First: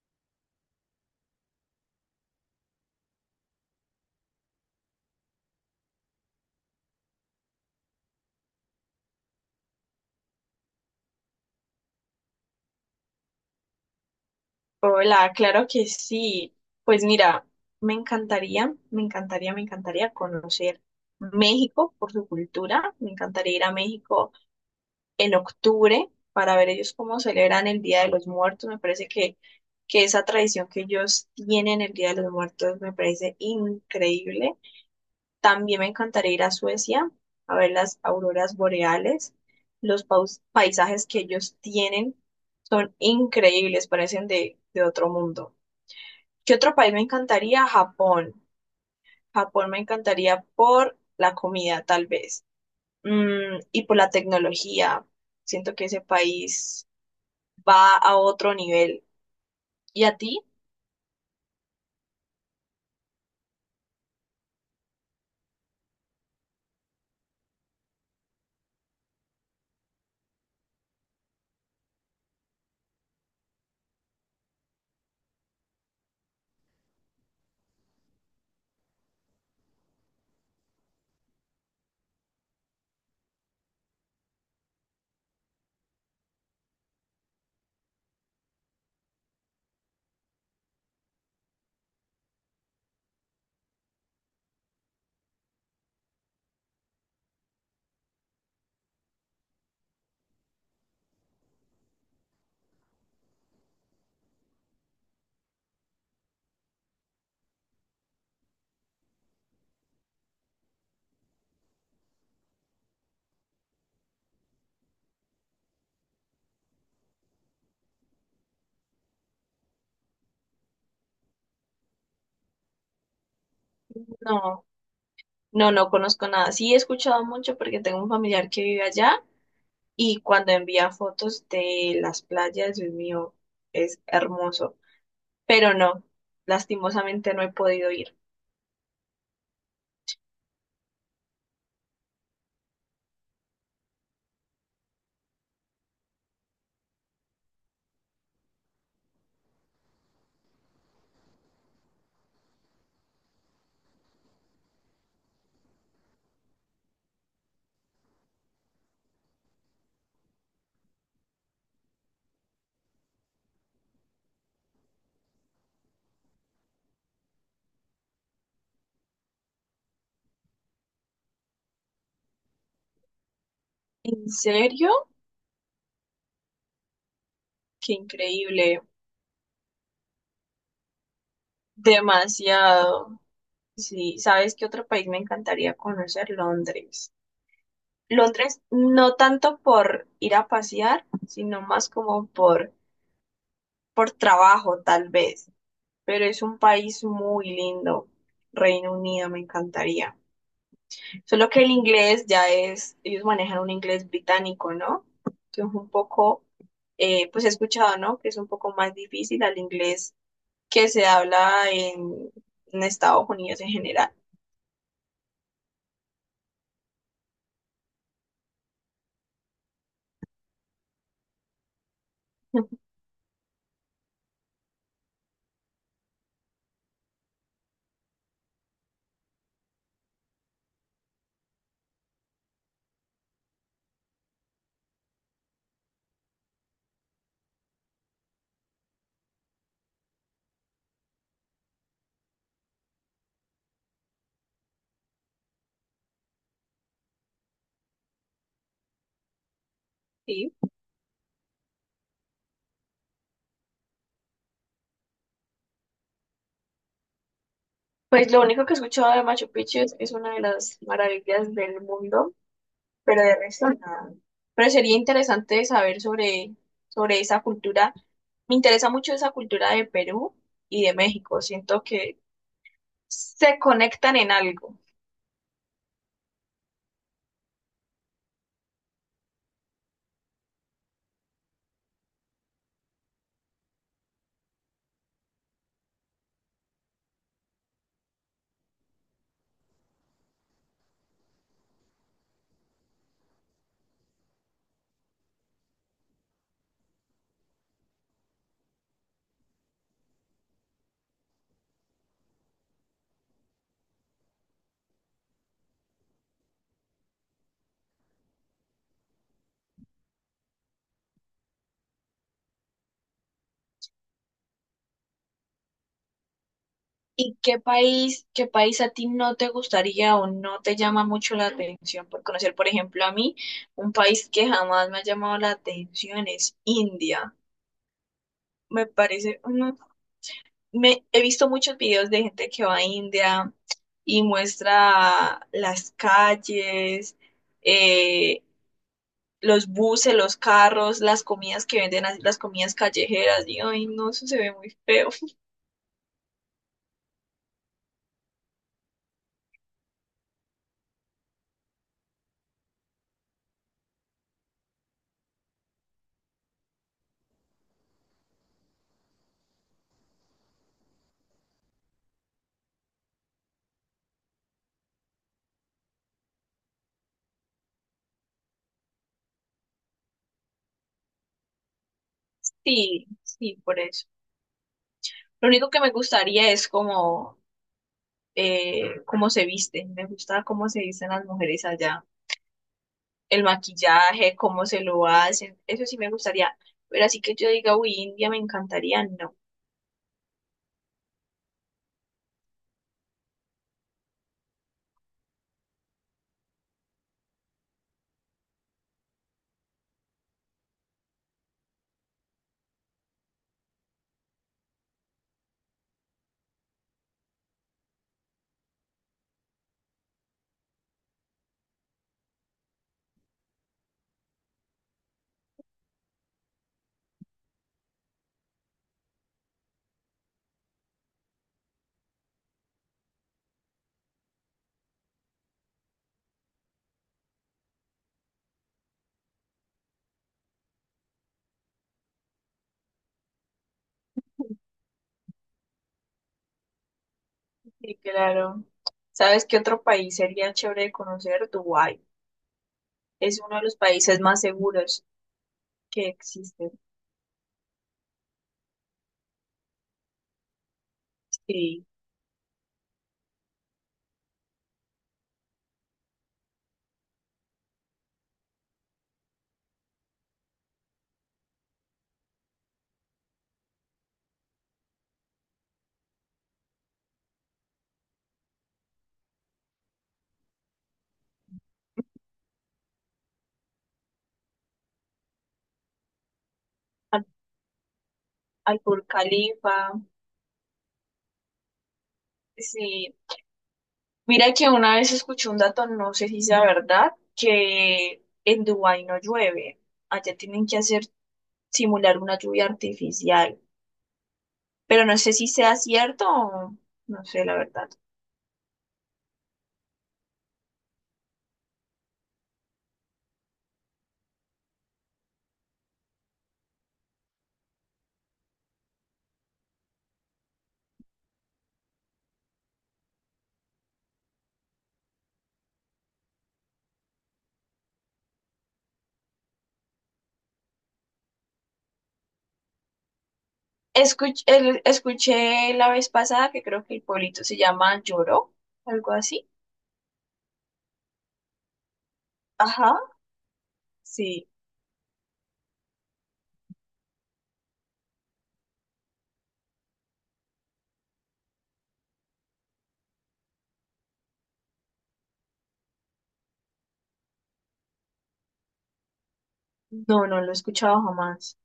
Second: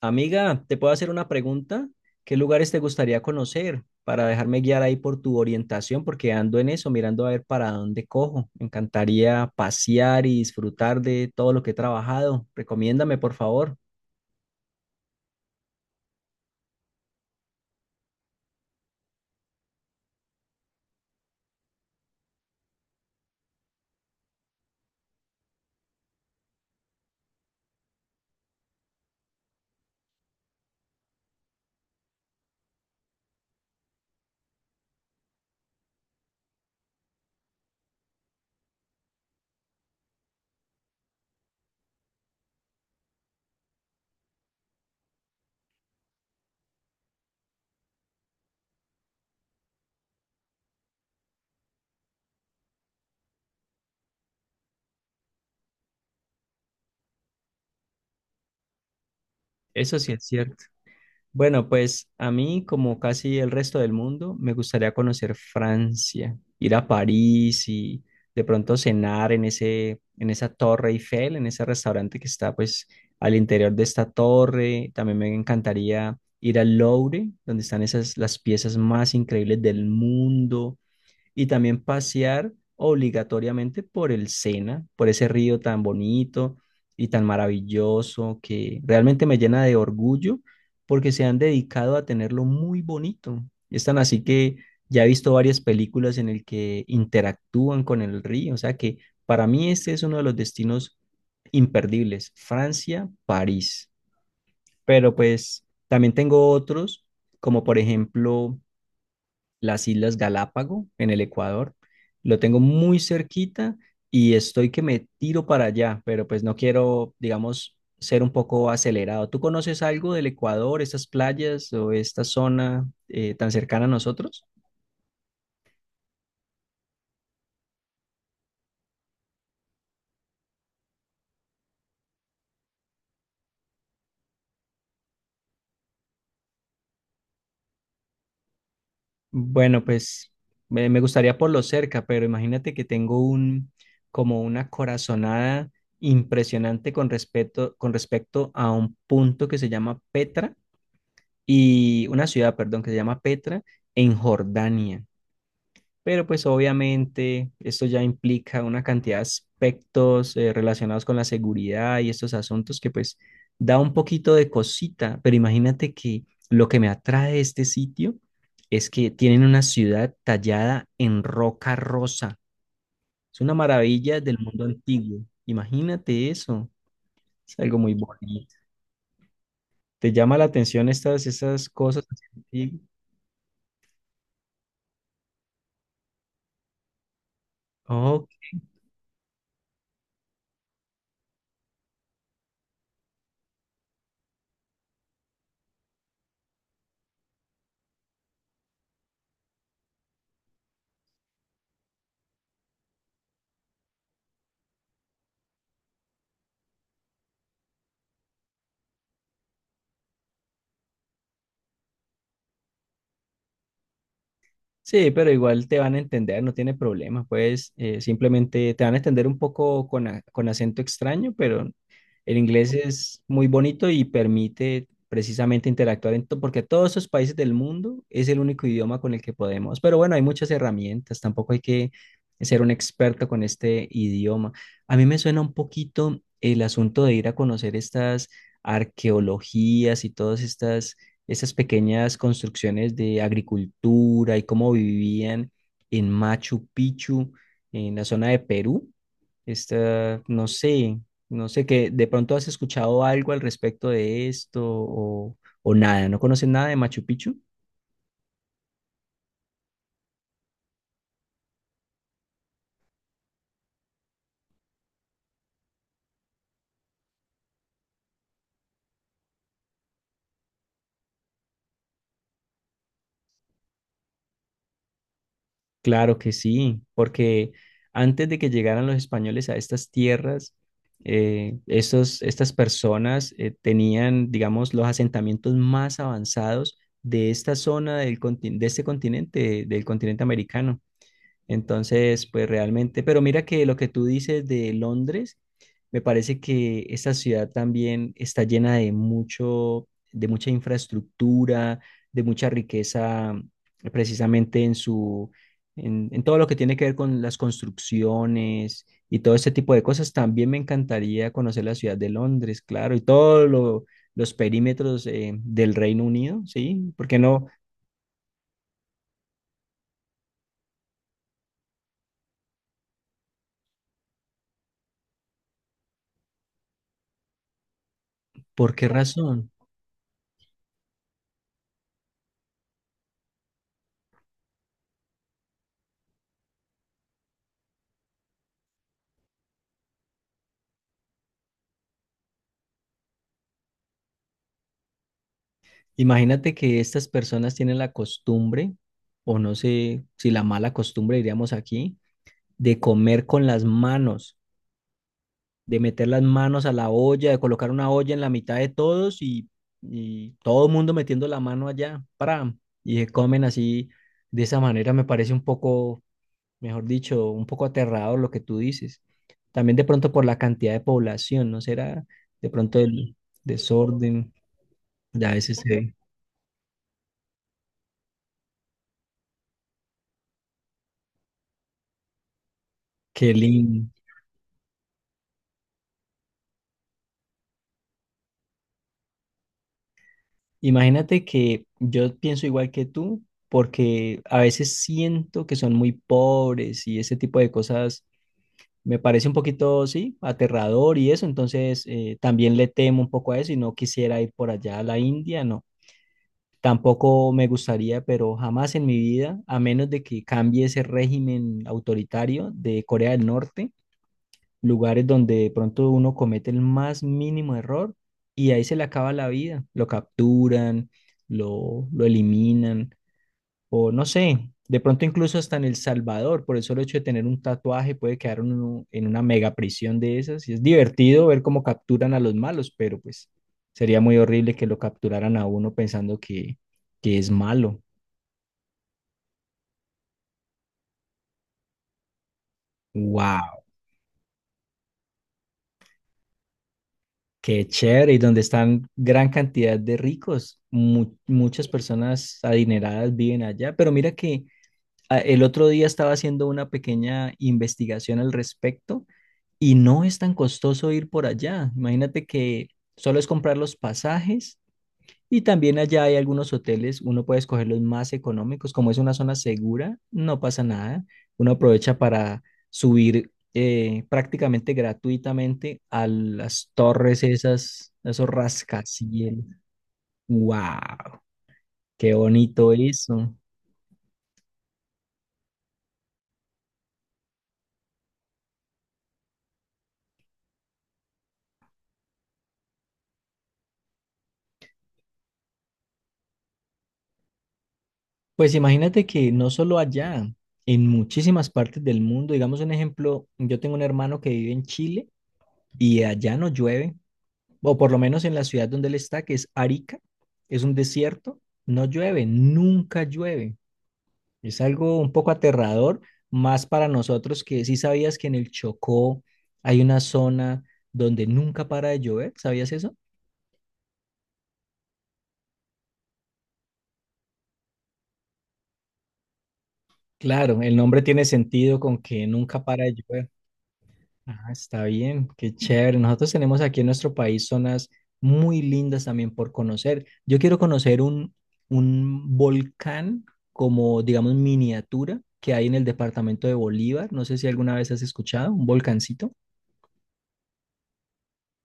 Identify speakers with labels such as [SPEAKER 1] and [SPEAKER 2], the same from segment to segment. [SPEAKER 1] Amiga, ¿te puedo hacer una pregunta? ¿Qué lugares te gustaría conocer para dejarme guiar ahí por tu orientación? Porque ando en eso, mirando a ver para dónde cojo. Me encantaría pasear y disfrutar de todo lo que he trabajado. Recomiéndame, por favor.
[SPEAKER 2] Hola, claro que sí. Pues mira, me encantaría conocer México por su cultura. Me encantaría ir a México en octubre para ver ellos cómo celebran el Día de los Muertos. Me parece que esa tradición que ellos tienen el Día de los Muertos me parece increíble. También me encantaría ir a Suecia a ver las auroras boreales. Los paisajes que ellos tienen son increíbles, parecen de otro mundo. ¿Qué otro país me encantaría? Japón. Japón me encantaría por la comida, tal vez, y por la tecnología. Siento que ese país va a otro nivel.
[SPEAKER 1] Eso
[SPEAKER 2] ¿Y
[SPEAKER 1] sí
[SPEAKER 2] a
[SPEAKER 1] es
[SPEAKER 2] ti?
[SPEAKER 1] cierto. Bueno, pues a mí, como casi el resto del mundo, me gustaría conocer Francia, ir a París y de pronto cenar en esa Torre Eiffel, en ese restaurante que está pues al interior de esta torre. También me encantaría ir al Louvre, donde están esas las piezas más increíbles del mundo y también pasear obligatoriamente por el Sena, por ese río tan bonito y tan maravilloso que realmente me llena de orgullo porque se han dedicado a tenerlo muy bonito. Es tan así que ya he visto varias películas en el que interactúan con el río, o sea que para mí este es uno de los destinos imperdibles, Francia, París. Pero pues también tengo otros, como por ejemplo las Islas Galápago en el Ecuador. Lo tengo muy cerquita y estoy que me tiro para allá, pero pues no quiero, digamos, ser un poco acelerado. ¿Tú conoces algo del Ecuador, estas playas o esta zona tan cercana a nosotros?
[SPEAKER 2] No, no, no conozco nada. Sí he escuchado mucho porque tengo un familiar que vive allá y cuando envía fotos de las playas, Dios mío, es hermoso. Pero no, lastimosamente no he podido ir.
[SPEAKER 1] Bueno, pues me gustaría por lo cerca, pero imagínate que tengo un como una corazonada impresionante con respecto a un punto que se llama Petra y una ciudad, perdón, que se llama Petra en Jordania. Pero pues obviamente esto ya implica una cantidad de aspectos relacionados con la seguridad y estos asuntos que pues da un poquito de cosita, pero imagínate que lo que me atrae de este sitio es que tienen una ciudad tallada en roca rosa. Es una maravilla
[SPEAKER 2] ¿En
[SPEAKER 1] del mundo
[SPEAKER 2] serio?
[SPEAKER 1] antiguo. Imagínate eso. Es algo
[SPEAKER 2] Qué
[SPEAKER 1] muy bonito.
[SPEAKER 2] increíble.
[SPEAKER 1] ¿Te llama la atención esas cosas así
[SPEAKER 2] Demasiado. Sí, ¿sabes qué otro país me encantaría conocer? Londres.
[SPEAKER 1] antiguas?
[SPEAKER 2] Londres no tanto por ir a pasear, sino más como por trabajo, tal vez. Pero es un país muy lindo. Reino Unido me encantaría. Solo que el inglés ya es, ellos manejan un inglés británico, ¿no? Que es un poco, pues he escuchado, ¿no? Que es un poco más difícil al inglés que se habla en Estados Unidos en general.
[SPEAKER 1] Sí, pero igual te van a entender, no tiene problema, pues simplemente te van a entender un poco con acento extraño, pero el inglés es muy bonito y permite precisamente interactuar porque todos esos países del mundo es el único idioma con el que podemos. Pero bueno, hay muchas herramientas, tampoco hay que ser un experto con este idioma. A mí me suena un poquito el asunto de ir a conocer estas arqueologías y todas estas esas pequeñas construcciones de agricultura y cómo vivían en Machu Picchu, en la zona de Perú. Esta, no
[SPEAKER 2] Sí.
[SPEAKER 1] sé, no sé que de pronto has escuchado algo al respecto de esto o nada, ¿no conoces nada de Machu Picchu?
[SPEAKER 2] Pues lo único que he escuchado de Machu Picchu es que es una de las maravillas del mundo, pero de resto nada. Pero sería interesante saber sobre esa cultura. Me interesa mucho esa cultura de Perú y de México. Siento que se conectan en algo.
[SPEAKER 1] Claro que sí, porque antes de que llegaran los españoles a estas tierras, estas personas tenían, digamos, los asentamientos más avanzados de esta zona de este continente, del continente americano. Entonces, pues realmente, pero mira que lo que tú dices de Londres, me parece que esta ciudad también está llena de mucho, de mucha infraestructura, de mucha riqueza, precisamente en todo lo que tiene que ver con las construcciones y todo este tipo de cosas. También me encantaría conocer la ciudad de Londres, claro, y todos los perímetros del Reino Unido, ¿sí? ¿Por qué
[SPEAKER 2] ¿Y
[SPEAKER 1] no?
[SPEAKER 2] qué país a ti no te gustaría o no te llama mucho la atención por conocer? Por ejemplo, a mí, un país que jamás me ha llamado la atención es India.
[SPEAKER 1] ¿Por
[SPEAKER 2] Me
[SPEAKER 1] qué
[SPEAKER 2] parece,
[SPEAKER 1] razón?
[SPEAKER 2] he visto muchos videos de gente que va a India y muestra las calles, eh, los buses, los carros, las comidas que venden, así, las comidas callejeras. Y, ay, no, eso se ve muy feo.
[SPEAKER 1] Imagínate que estas personas tienen la costumbre, o no sé si la mala costumbre diríamos aquí, de comer con las manos, de meter las manos a la olla, de colocar una olla en la mitad de todos y todo el mundo metiendo la mano allá, y se comen así, de esa manera me parece un poco, mejor dicho, un poco aterrador lo que tú dices. También de pronto por la cantidad de población, ¿no será? De pronto
[SPEAKER 2] Sí,
[SPEAKER 1] el
[SPEAKER 2] sí, por eso.
[SPEAKER 1] desorden, ya a
[SPEAKER 2] Lo
[SPEAKER 1] veces
[SPEAKER 2] único que me
[SPEAKER 1] se...
[SPEAKER 2] gustaría es como, cómo se visten. Me gusta cómo se visten las mujeres allá.
[SPEAKER 1] Qué
[SPEAKER 2] El
[SPEAKER 1] lindo.
[SPEAKER 2] maquillaje, cómo se lo hacen. Eso sí me gustaría. Pero así que yo diga, uy, India me encantaría, no.
[SPEAKER 1] Imagínate que yo pienso igual que tú, porque a veces siento que son muy pobres y ese tipo de cosas me parece un poquito, sí, aterrador y eso, entonces también le temo un poco a eso y no quisiera ir por allá a la India, no. Tampoco me gustaría, pero jamás en mi vida, a menos de que cambie ese régimen autoritario de Corea del Norte lugares donde de pronto uno comete el más mínimo error y ahí se le acaba la vida. Lo capturan, lo eliminan, o no sé, de pronto incluso hasta en El Salvador, por el solo hecho de tener un tatuaje, puede quedar uno en una mega prisión de esas. Y es divertido ver cómo capturan a los malos, pero pues sería muy horrible que lo capturaran a uno pensando que es malo.
[SPEAKER 2] Sí, claro. ¿Sabes qué otro país sería chévere de conocer? Dubái. Es uno de
[SPEAKER 1] ¡Wow!
[SPEAKER 2] los países más seguros que existen.
[SPEAKER 1] Qué chévere, y donde están gran cantidad de ricos. Muchas
[SPEAKER 2] Sí.
[SPEAKER 1] personas adineradas viven allá, pero mira que ah, el otro día estaba haciendo una pequeña investigación al respecto y no es tan costoso ir por allá. Imagínate que solo es comprar los pasajes y también allá hay algunos hoteles, uno puede escoger los más económicos, como es una zona segura, no pasa nada, uno aprovecha para subir prácticamente gratuitamente a las torres
[SPEAKER 2] Al,
[SPEAKER 1] esas, a esos
[SPEAKER 2] al Burj
[SPEAKER 1] rascacielos.
[SPEAKER 2] Khalifa.
[SPEAKER 1] ¡Wow! ¡Qué bonito
[SPEAKER 2] Sí.
[SPEAKER 1] eso!
[SPEAKER 2] Mira que una vez escuché un dato, no sé si sea verdad, que en Dubái no llueve. Allá tienen que hacer simular una lluvia artificial. Pero no sé si sea cierto o no sé la verdad.
[SPEAKER 1] Pues imagínate que no solo allá, en muchísimas partes del mundo, digamos un ejemplo, yo tengo un hermano que vive en Chile y allá no llueve, o por lo menos en la ciudad donde él está, que es Arica, es un desierto, no llueve, nunca llueve. Es algo un poco aterrador, más para nosotros que sí sabías que en el Chocó hay una zona donde nunca para de llover, ¿sabías eso?
[SPEAKER 2] Escuché la vez pasada que creo que el pueblito se llama Lloró, algo así.
[SPEAKER 1] Claro, el nombre tiene sentido con que nunca para de
[SPEAKER 2] Ajá.
[SPEAKER 1] llover.
[SPEAKER 2] Sí,
[SPEAKER 1] Ah, está bien, qué chévere. Nosotros tenemos aquí en nuestro país zonas muy lindas también por conocer. Yo quiero conocer un volcán como, digamos, miniatura que hay en el departamento de Bolívar. No sé si alguna vez has escuchado, un volcancito.
[SPEAKER 2] no, no lo he escuchado jamás.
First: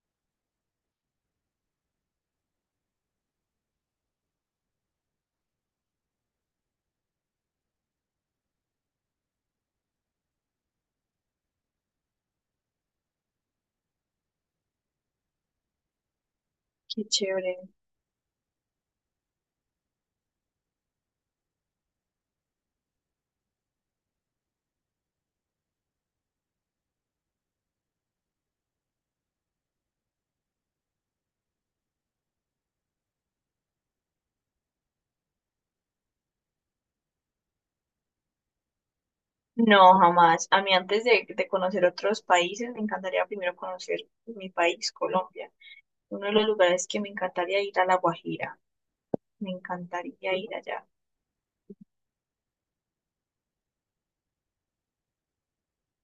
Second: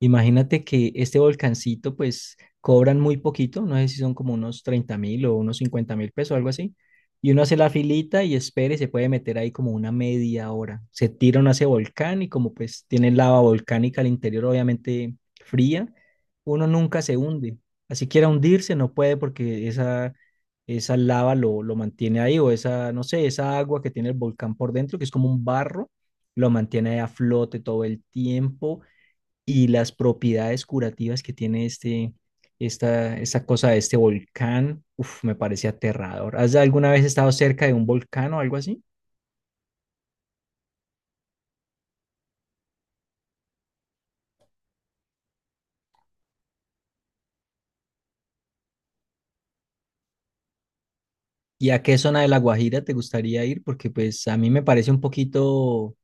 [SPEAKER 1] Imagínate que este volcancito, pues cobran muy poquito, no sé si son como unos 30.000 o unos 50.000 pesos, algo así. Y uno hace la filita y espera y se puede meter ahí como una media hora. Se tira uno a ese volcán y como pues tiene lava volcánica al interior, obviamente fría, uno nunca
[SPEAKER 2] Qué
[SPEAKER 1] se
[SPEAKER 2] chévere.
[SPEAKER 1] hunde. Así quiera hundirse, no puede porque esa lava lo mantiene ahí o esa, no sé, esa agua que tiene el volcán por dentro, que es como un barro, lo mantiene ahí a flote todo el tiempo y las propiedades curativas que tiene este, esta cosa de este volcán, uf, me parece aterrador. ¿Has alguna vez estado cerca de un volcán o algo así?
[SPEAKER 2] No, jamás. A mí antes de conocer otros países, me encantaría primero conocer mi país, Colombia. Uno de los lugares que me encantaría ir a La Guajira. Me encantaría ir allá.
[SPEAKER 1] ¿Y a qué zona de La Guajira te gustaría ir? Porque pues a mí me parece un poquito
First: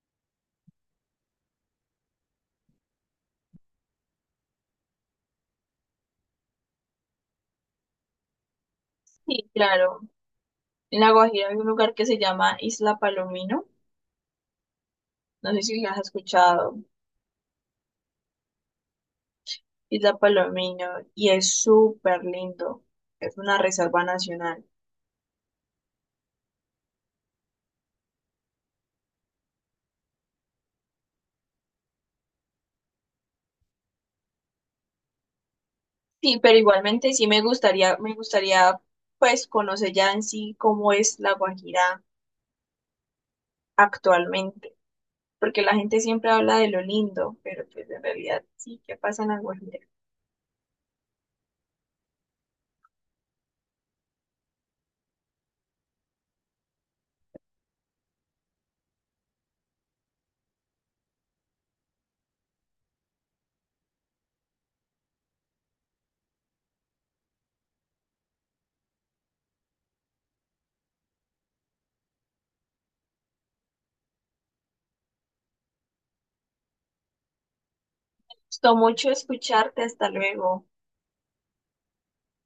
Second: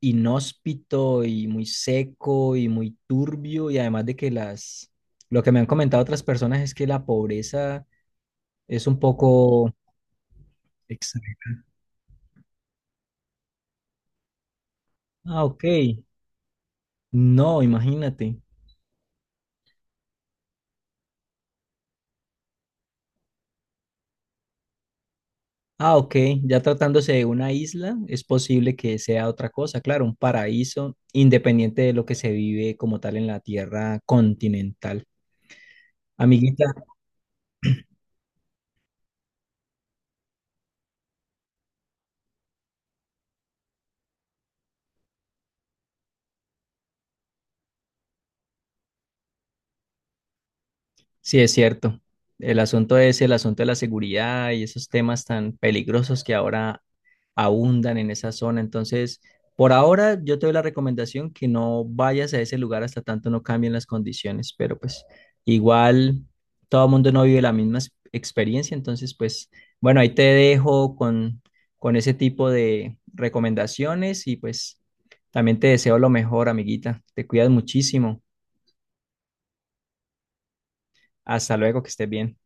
[SPEAKER 1] inhóspito y muy seco y muy turbio y además de que lo que me han comentado otras personas es que la pobreza es un
[SPEAKER 2] Sí,
[SPEAKER 1] poco
[SPEAKER 2] claro. En La Guajira
[SPEAKER 1] extrema.
[SPEAKER 2] hay un lugar que se llama Isla Palomino.
[SPEAKER 1] Ah,
[SPEAKER 2] No sé
[SPEAKER 1] ok.
[SPEAKER 2] si las has escuchado.
[SPEAKER 1] No, imagínate.
[SPEAKER 2] Isla Palomino. Y es súper lindo. Es una reserva nacional.
[SPEAKER 1] Ah, ok, ya tratándose de una isla, es posible que sea otra cosa, claro, un paraíso independiente de lo que se vive como tal en la tierra continental.
[SPEAKER 2] Sí, pero
[SPEAKER 1] Amiguita,
[SPEAKER 2] igualmente sí me gustaría pues conocer ya en sí cómo es la Guajira actualmente, porque la gente siempre habla de lo lindo, pero pues en realidad sí, ¿qué pasa en la Guajira?
[SPEAKER 1] sí es cierto. El asunto es el asunto de la seguridad y esos temas tan peligrosos que ahora abundan en esa zona. Entonces, por ahora yo te doy la recomendación que no vayas a ese lugar hasta tanto no cambien las condiciones, pero pues igual todo el mundo no vive la misma experiencia, entonces pues bueno, ahí te dejo con ese tipo de recomendaciones y pues también te deseo lo mejor, amiguita. Te cuidas muchísimo.
[SPEAKER 2] Gustó mucho escucharte, hasta luego.
[SPEAKER 1] Hasta luego, que estés bien.